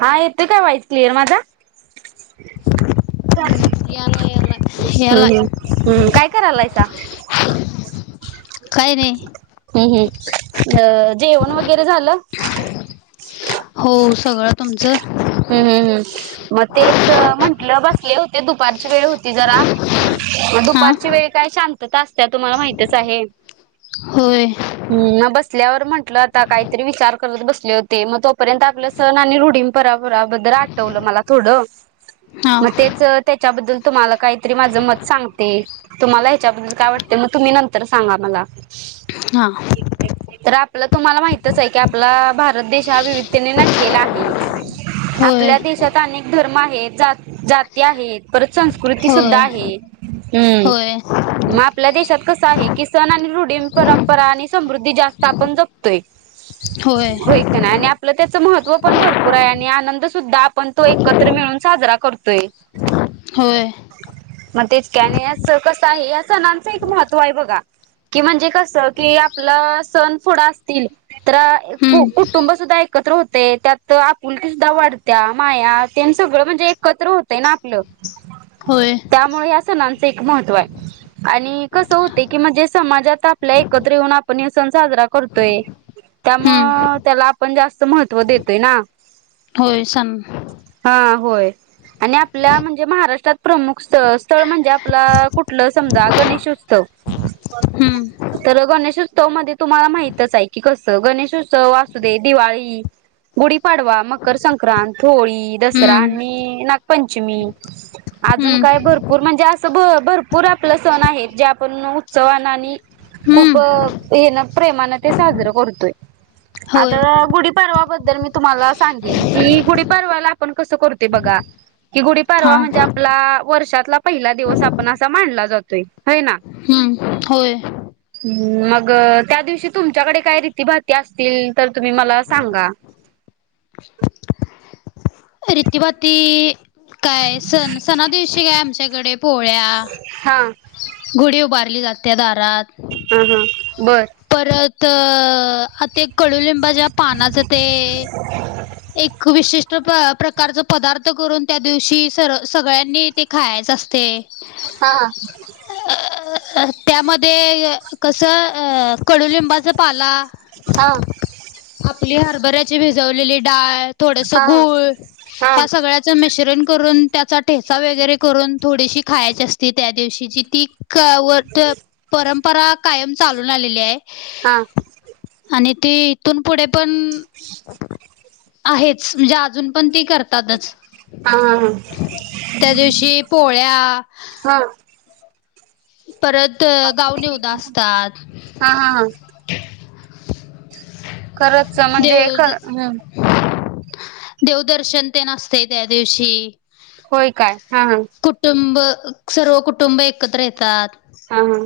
हा येतोय काय वाईस क्लिअर माझा? जा. हम्म, याला याला याला हम्म्, हम्म, काय करायलायसा? काय नाही हम्म, हम्, अ जेवण वगैरे झालं? हो, सगळं तुमचं. हम्म हम्म हम्म. ते दुपारची वेळ होती जरा,, हां दुपारची वेळ काय शांती ता आसत्या, तुम्हाला माहतीच आहे. होय. असल्यावर म्हटलं आता काहीतरी विचार करत बसले होते, मग तोपर्यंत आपलं सण आणि रुढीमपरावऽऽ बरा बद्दल आटवल मला थोडं, हां मगच त्याच्याबद्ऽऽ तुम्हाला काहीतरी माझं मत सांगते, तुम्हाला ह्याच्याबद्दल काय वाटते मग तुम्ही नंतर सांगा मला. हां तर आऽऽ आपलं तुम्हाला माहितच आहे की आपला भारत देश हा विविधतेने नटलेला आहे. होय आपल्या देशात अनेक धर्म आहेत, जाती आहेत, परऽ संस्कृती होय सुद्धा आहे, हम्. होय मग आपल्या देशात कस आहे. किसन आणि रुढिम परंपरा आणि समृद्धी जास्त आपण जपतोय.. होय होक नाय, आणि आपलं त्याच महत्त्व पण भरपूरऽऽ पुरा आणि आनंद सुद्धा आपण तो एकत्र मिळून साजरा करतोय.. होय. मग तेचकी आधी, कसं आहे या सणांचं एक महत्त्व आहे बघा. कि म्हणजे कस की आपलंऽऽ सण पुढं असतील तरु हम्म कुटुंब सुद्धा एकऽऽ एकत्र होतेय त्याऽऽ तर आपुलकी सुद्धा वाढत्या, माया तन सगळं म्हणजे एकत्र होतय ना आपलं.. होय त्यामुळे या सणांचं एक महत्त्व आय. आणि कसं होतेय की म्हणजे समाजात आपल्या एकत्र येऊन आपण सण साजरा करतोय.. त्यामुंळ हम्म त्याला आपण जास्त महत्त्व देतोय ना.. होय सां हा होय आणि आपल्या म्हणजे महाराष्ट्रात प्रमुख स्थळ म्हणजे आपला कुठलं समजा गणेशोत्सव हा तर गणेशोत्सव मध्ये तुम्हाला माहितच आहे की कस गणेशोत्सव वासू दे दिवाळी दिवाळी गुढीपाडवा मकर संक्रांत होळी दसरा हम्म आणि नागपंचमी अजून काय हम्म भरपूर म्हणजे असं भरपूर आपलं सण आहेत जे आपण उत्सवाना आणि खूप हम्म हे ना प्रेमान ते साजरं करतोय होय आता गुढीपावाबद्दल तरर मी तुम्हाला सांगेन की गुढी पाडवा आपण कसं करते बघा कि गुढीपडवा म्हणजे हां आपला वर्षातला पहिला दिवस आपण असा मानला जातोय है ना हम्म होय मग त्या दिवशी तुमच्याकडे काय रीती भाती असतील तर तुम्ही मला सांगा रितीभाती काय सण सणा दिवशी काय आमच्याकडे पोळ्या हा गुडी उभारली जाते दारात हां हां बरं तर आ ते कडुलिंबा ज्या पानाच ते एक विशिष्ट प्रकारचा पदार्थ करून त्या दिवशी स सगळ्यांनी ते खायच असते. हा अ त्यामध्ये कस कडुलिंबाच पाला हा आपली हरभऱ्याची भिजवलेली डाळ थोडस हा हा गूळ ह्या सगळ्याच मी मिश्रण करून त्याचा ठेचा वगैरे करून थोडीशी खायची असती त्या दिवशी जी ती व परंपरा कायम चालून आलेली आहे. हा आणि ती इथून पुढे पण आहेच म्हणजे अजून पण ती करतातच हा त्या दिवशी पोळ्या. हा परत गाव नैवेद्य असतात. हा हा खरचच म्हणजे ए देव हम् देवदर्शन ते नसते त्या दिवशी होय काय हा हा कुटुंब सर्व कुटुंब एकत्र येतात हा हा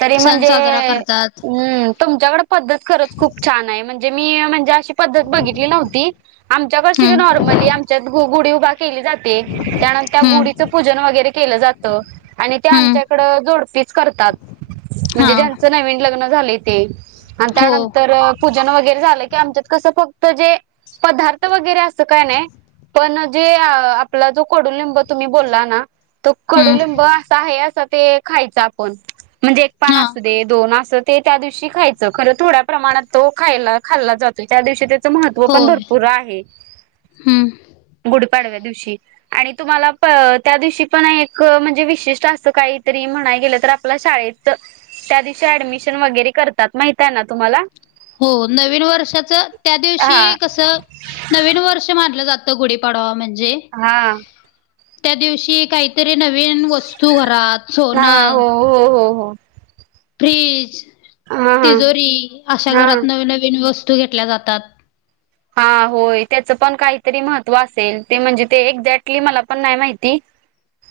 तरी सण म्हणजे साजरा करतात हम्म तुमच्याकडे पद्धत खरच खूप छान आहे म्हणज मी म्हणजे अशी पद्धत बघितली नव्हती आमच्याकडे हम्म नॉर्मली गुढी उभा जाते त्यानंतर त्या गुढीचं हम्म पूजन वगैरे केलं जात आणि त्या हम्म आमच्याकड जोड करतात हा ज्यांच नवीन लग्न झाले ते आणि हो त्यानंतर पूजन वगैरे झालं की आमच्यात कसं फक्त जे पदार्थ वगैरे असत काय नाही पण जे आपला जो कोडूलिंब तुम्ही बोलला ना त हम्म कडुलिंब असा आहे असं ते खायच आपण म्हणजे एक पान हा असू दे दोन अस ते त्या दिवशी खायच खर थोड्या प्रमाणात तो खायला खाल्ला जातो त्या दिवशी महत्त्व पण होय भरपूर आहे हम्म त्यादिवशी पण एक म्हणजे विशेषतः असं काहीतरी म्हणायला गेलं तर तर आपल्या शाळेत त्या दिवशी ऍडमिशन वगैरे करतात माहित आहे ना तुम्हाला हो नवीन वर्षाच त्या हा दिवशी कस नवीन वर्ष मानलं जात गुडी पडवा म्हणजे हा त्या दिवशी काहीतरी नवीन वस्तू घरात हा सोनं हो हो हो हो फ्रीज हा हा तिजोरी अशा हा घरात नवी नवीन वस्तू वू घेतल्या जातात. हा होय त्याचं पण काहीतरी महत्त्व असेल ते म्हणजे ते एक्झॅक्टली मला पण नाही माहिती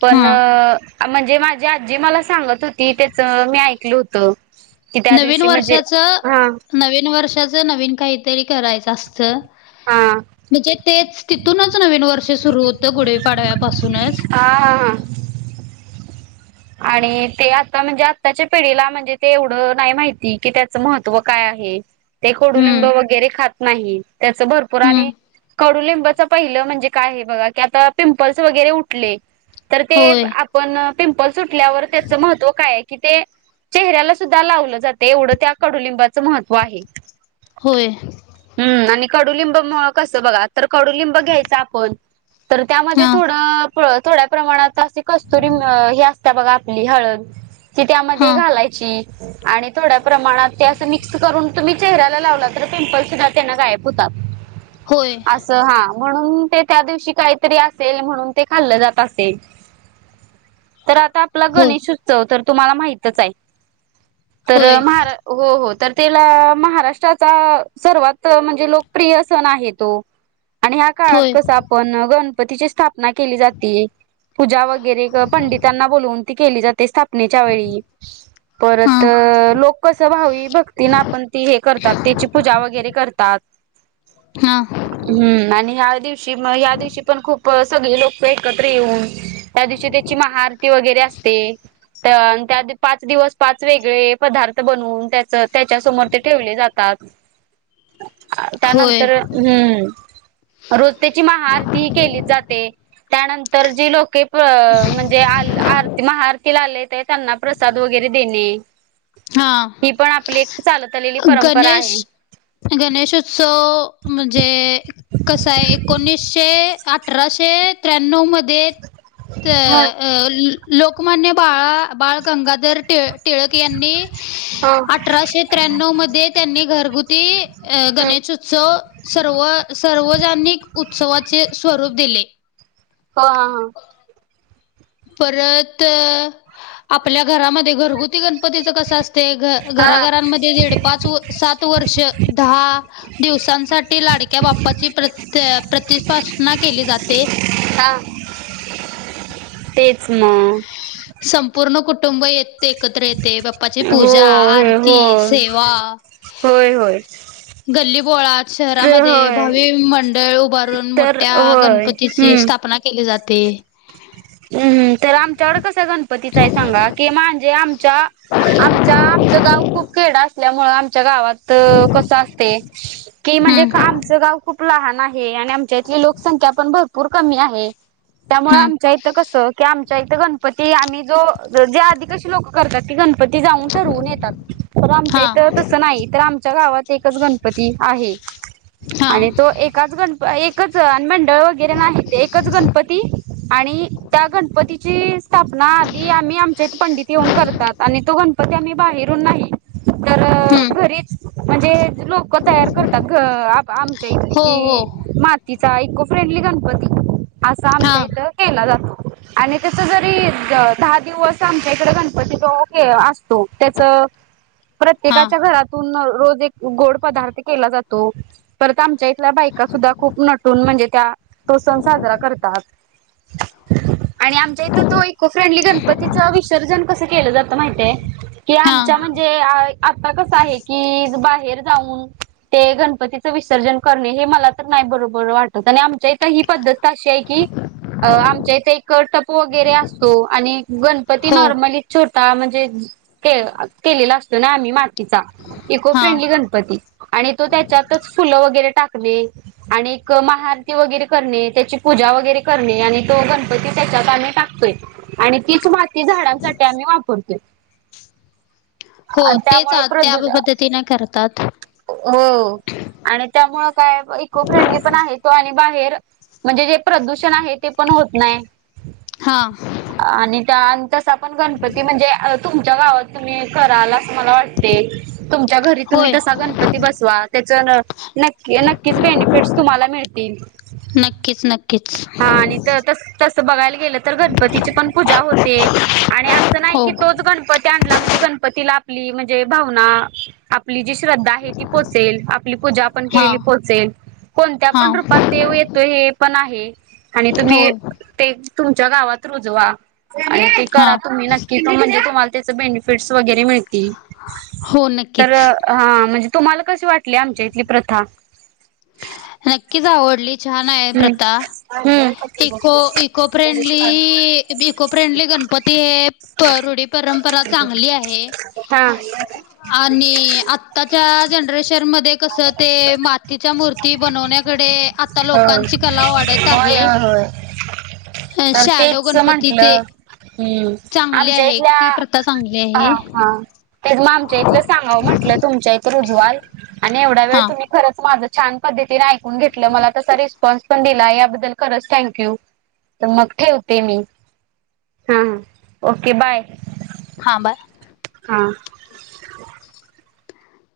पण हा आ म्ह जे माझी आजी मला सांगत होती त्याच मी ऐकल होत नवीन वर्षाच नवीन वर्षाच नवीन काहीतरी करायचं असतं हा म्हणजे तेच तिथूनच नवीन वर्ष सुरू होत गुढी पाडव्यापासून हा आणि ते आता म्हणजे आत्ताच्या पिढीला म्हणजे ते एवढं नाही माहिती की त्याचं महत्त्व काय डुब हम्म वरे खात नाही त्या हम्म भरपूरड पहि म्हणजे काय बा क आ पिंपल्स वगैरे उले तर ते होय आपण पिंपल सुटल्यावर त्याचं महत्त्व काय की ते चेहऱ्याला सुद्धा लावलं जातं एवढं त्या कडुलिंबाचं महत्त्व आहे. होय हम्म आणि कडुलिंब कस बघा तर कडुलिंब घ्यायचं आपण तर त्यामध्ये हा थोड थोड्या प्रमाणातशी कस्तुरी ही असत बघा आपली हळद ती हा त्यामध्ये घालायची आणि थोड्या प्रमाणात ते असं मिक्स करून. तुम्ही चेहऱ्याला लावला तर पिंपल् सुद्धा त्यांना गायब होतात होय असं हा म्हणून ते त्या दिवशी काहीतरी असेल म्हणून ते खाल्लं जात असेल तर आता आपला होय गणेशोत्सव तर तुम्हाला माहितच आहे तर होय महारा हो हो तर त्याला महाराष्ट्राचा सर्वात म्हणजे लोकप्रिय सण आहे तो आणि ह्या काळात होय कसं आपण गणपतीची स्थाप केली जाते पूजा वगैरे पंड न ती केली जाते स्थापनेच्या वेळी हा परत लोक कसं व्हावी भक्ती ना आपण ती हे करतात त्याची पूजा वगैरे करतात हा हम्म आणि ह दिवशी म या दिवशी पण खूप सगळे लोक एकत्र येऊन त्या दिवशी त्याची महा असते तर त्या पाच दिवस पाच वेगळे पदार्थ बनवून त्याच त्याच्या समोर ते ठेवले जातात होय त्यानंतर हम्म रोज त्याची महाआरती ह केली जाते त्यानंतर जी लोके म्हणजे आ मतीला त्यांना प्रसाद वगैरे हा दे पण आप लेली परंपरा आहे गणेश गणेशोत्सव म्हणजे कसा आहे एकोणीसशे अठराशे त्र्या्णव मध्ये हा अ लोकमान्य बाळा बाळ गंगाधर ट टिळक यांनी हम् अठराशे त्र्या्णव मध्ये त्यांनी घरगुती हम्म गणेशोत्सव सर्व सार्वजनिक उत्सवाचे स्वरूप दिले हा हा परत आपल्या घरामध्ये घरगुती करण कस असते हा. हा घराघरांमध्ये दड पाच सात वर्ष दहा दिवस ांसाठी लाडक्या बाप्पाची प्र प्रतिस्पना केली जाते हा तेच मग संपूर्ण कुटुंब येत ते एकत्र येते बाप्पाची हो पूजा आरती हो सेवा होय होय. गल्ली पोळ तर शहरामध्ये होय भावी मंडळ उभारून तर मोठ्या होय गणपतीची हम्म. स्थापना केली जाते. हम्म तर आमच्याकड कसा गणपतीच हाय सांगा की म्हणजे आमच्या आमच्या आमचं गाव खूप खेड अस ल्यामुळे आमच्या गावात कस असतय की म्हणजे हम्म आमच गाव खूप लहान आहे. हे आणि आमच्या इथली लोकसंख्या पण भरपूर कमी आहे त्यामुळे हम्म आमच्या इ की आमच्या इथं गणपती आम्ही जो जे आधी कशी लोक करतात ते गणप पती जाऊन ठरवून येतात तर आमच्या हा इथं तसं नाही तर आमच्या गावात एकच गणपती आहे. हा आणि तो एकाच गणप एक एकच आणि मंडळ वगैरे नाही ते एकच गणपती आणि त्या गणपतीची स्थापना आधी आम्ही आमच्या इथं पंडित येऊन करतात आणि तो गणपती आम्ही बाहेरून नाही तर हम्म घरीच म्हणजे लोक तयार करतात घ आ आमच्या इथली हो हो की माती चा इको फ्रेंडली गणपती असा हा आमच्या इथं केला जातो. आणि तस जरी दहा दिवस आम च्या इकडं गणपती जो असतो त्याच हा प्रत्येकाच्या घरातून रोज गोड पदार्थ केला जातो परत आमच्या इथल्या बायका सुद्धा खूप नटून म्हणजे त्या तो सण साजरा करतात. आणि आमच्या इथं तो इको फ्रेंडली गणपतीचं विसर्जन कसं केलं जातं माहिताय की हां, आमच्या म्हण जे आता कस आहे की बाहेर जाऊन ते गणपतीचं विसर्जन करणे हे मला तर नाही बरोबर वाटत आणि आमच्या इथ ही पद्धत अशी आहे की आमच्या इथे एक टप वगैरे असतो आणि गणपती हो, नॉर्मली छोटा म्हण जे के केलेलो असतोय ना आम्ही मा तिचा इको हां, फ्रेंडली गणप आणि तो त्याच्यातच फुल वगैरे टाक ने आणि महाआरती वगैरे करणे त्याची पूजा वगैरे करणे आणि तो गण पती त्याच्यात आम्ही टातोय आणि तीच माती झाडांसाठी आम्ही वापरतोय. हो आणि तेच त्यामुळे त्या प्रदू प पद्धतीने करतात. हो आणि त्यामुळ काय इको फ्रेंडली पण आहे तो आणि बाहेर म्हणजे जे प्रदूषण आहे ते पण होत नाय. हां, आणि त्या तस पण गणपती म्हणजे तुमच्या गावात तुम्ही कराल असं मला वाटते. तुमच्या घरी तुम्ही होय. तसा गणपती बसवा त्याच नक्की नक्कीच बेनिफिट्स तुम्हाला मिळतील. नक्कीच, नक्कीच. हा आणि त तस तसं बघायला गेलं तर गणपतीची पण पूजा होते आणि असं नाही हो, की तो च गणपती आणला म्हणजे गणपतीला आपली म्हणजे भावना आपली जी श्रद्धा आहे ती पोहचेल आपली पूजा आपण हां, केलेली पोहचेल कोणत्या पण हां, रूपात देव येतो हे पण आहे. आणि हो, तुम्ही ते तुमच्या गावात रुजवा. आणि ते करा हां. तुम्ही नक्की तो म्हणजे तुम्हाला त्याच बेनिफिट्स वगैरे मिळतील हो, तरी नक्कीच. हा म्हणजे तुम्हाला कशी वाटली आमच्या इथली प्रथा? नक्कीच आवडली छान हाय हम्म प्रथा. हम्म eco eco friendly eco friendly Ganpati हे तर रूढी परंपरा चांगली आहे. हा आणि आताच्या जनरेशन मध्ये कस ते मातीच तिच्या मूर्ती बनवण्याकडे आता लो हो होय होय होय अ तर शॅडो तेच गणपती ते म्हटलं. हम्म चांगली आमच्या आहे इथल्या ती प्रथा चांगली हा आहे हा. तेच मग आमच्या इथलं सांगावं म्हटलं तुमच्या इथ रुजवाल आणि एवढा वेळ हा तुम्ही खरच माझं छान पद्धतीने ऐकून घेतलं मला तसा रिस्पॉन्स पण दिला याबद्दल खरच थँक यू तर मग ठेवते मी. हा- हा ओके बाय. [unintelligible] [inaudible]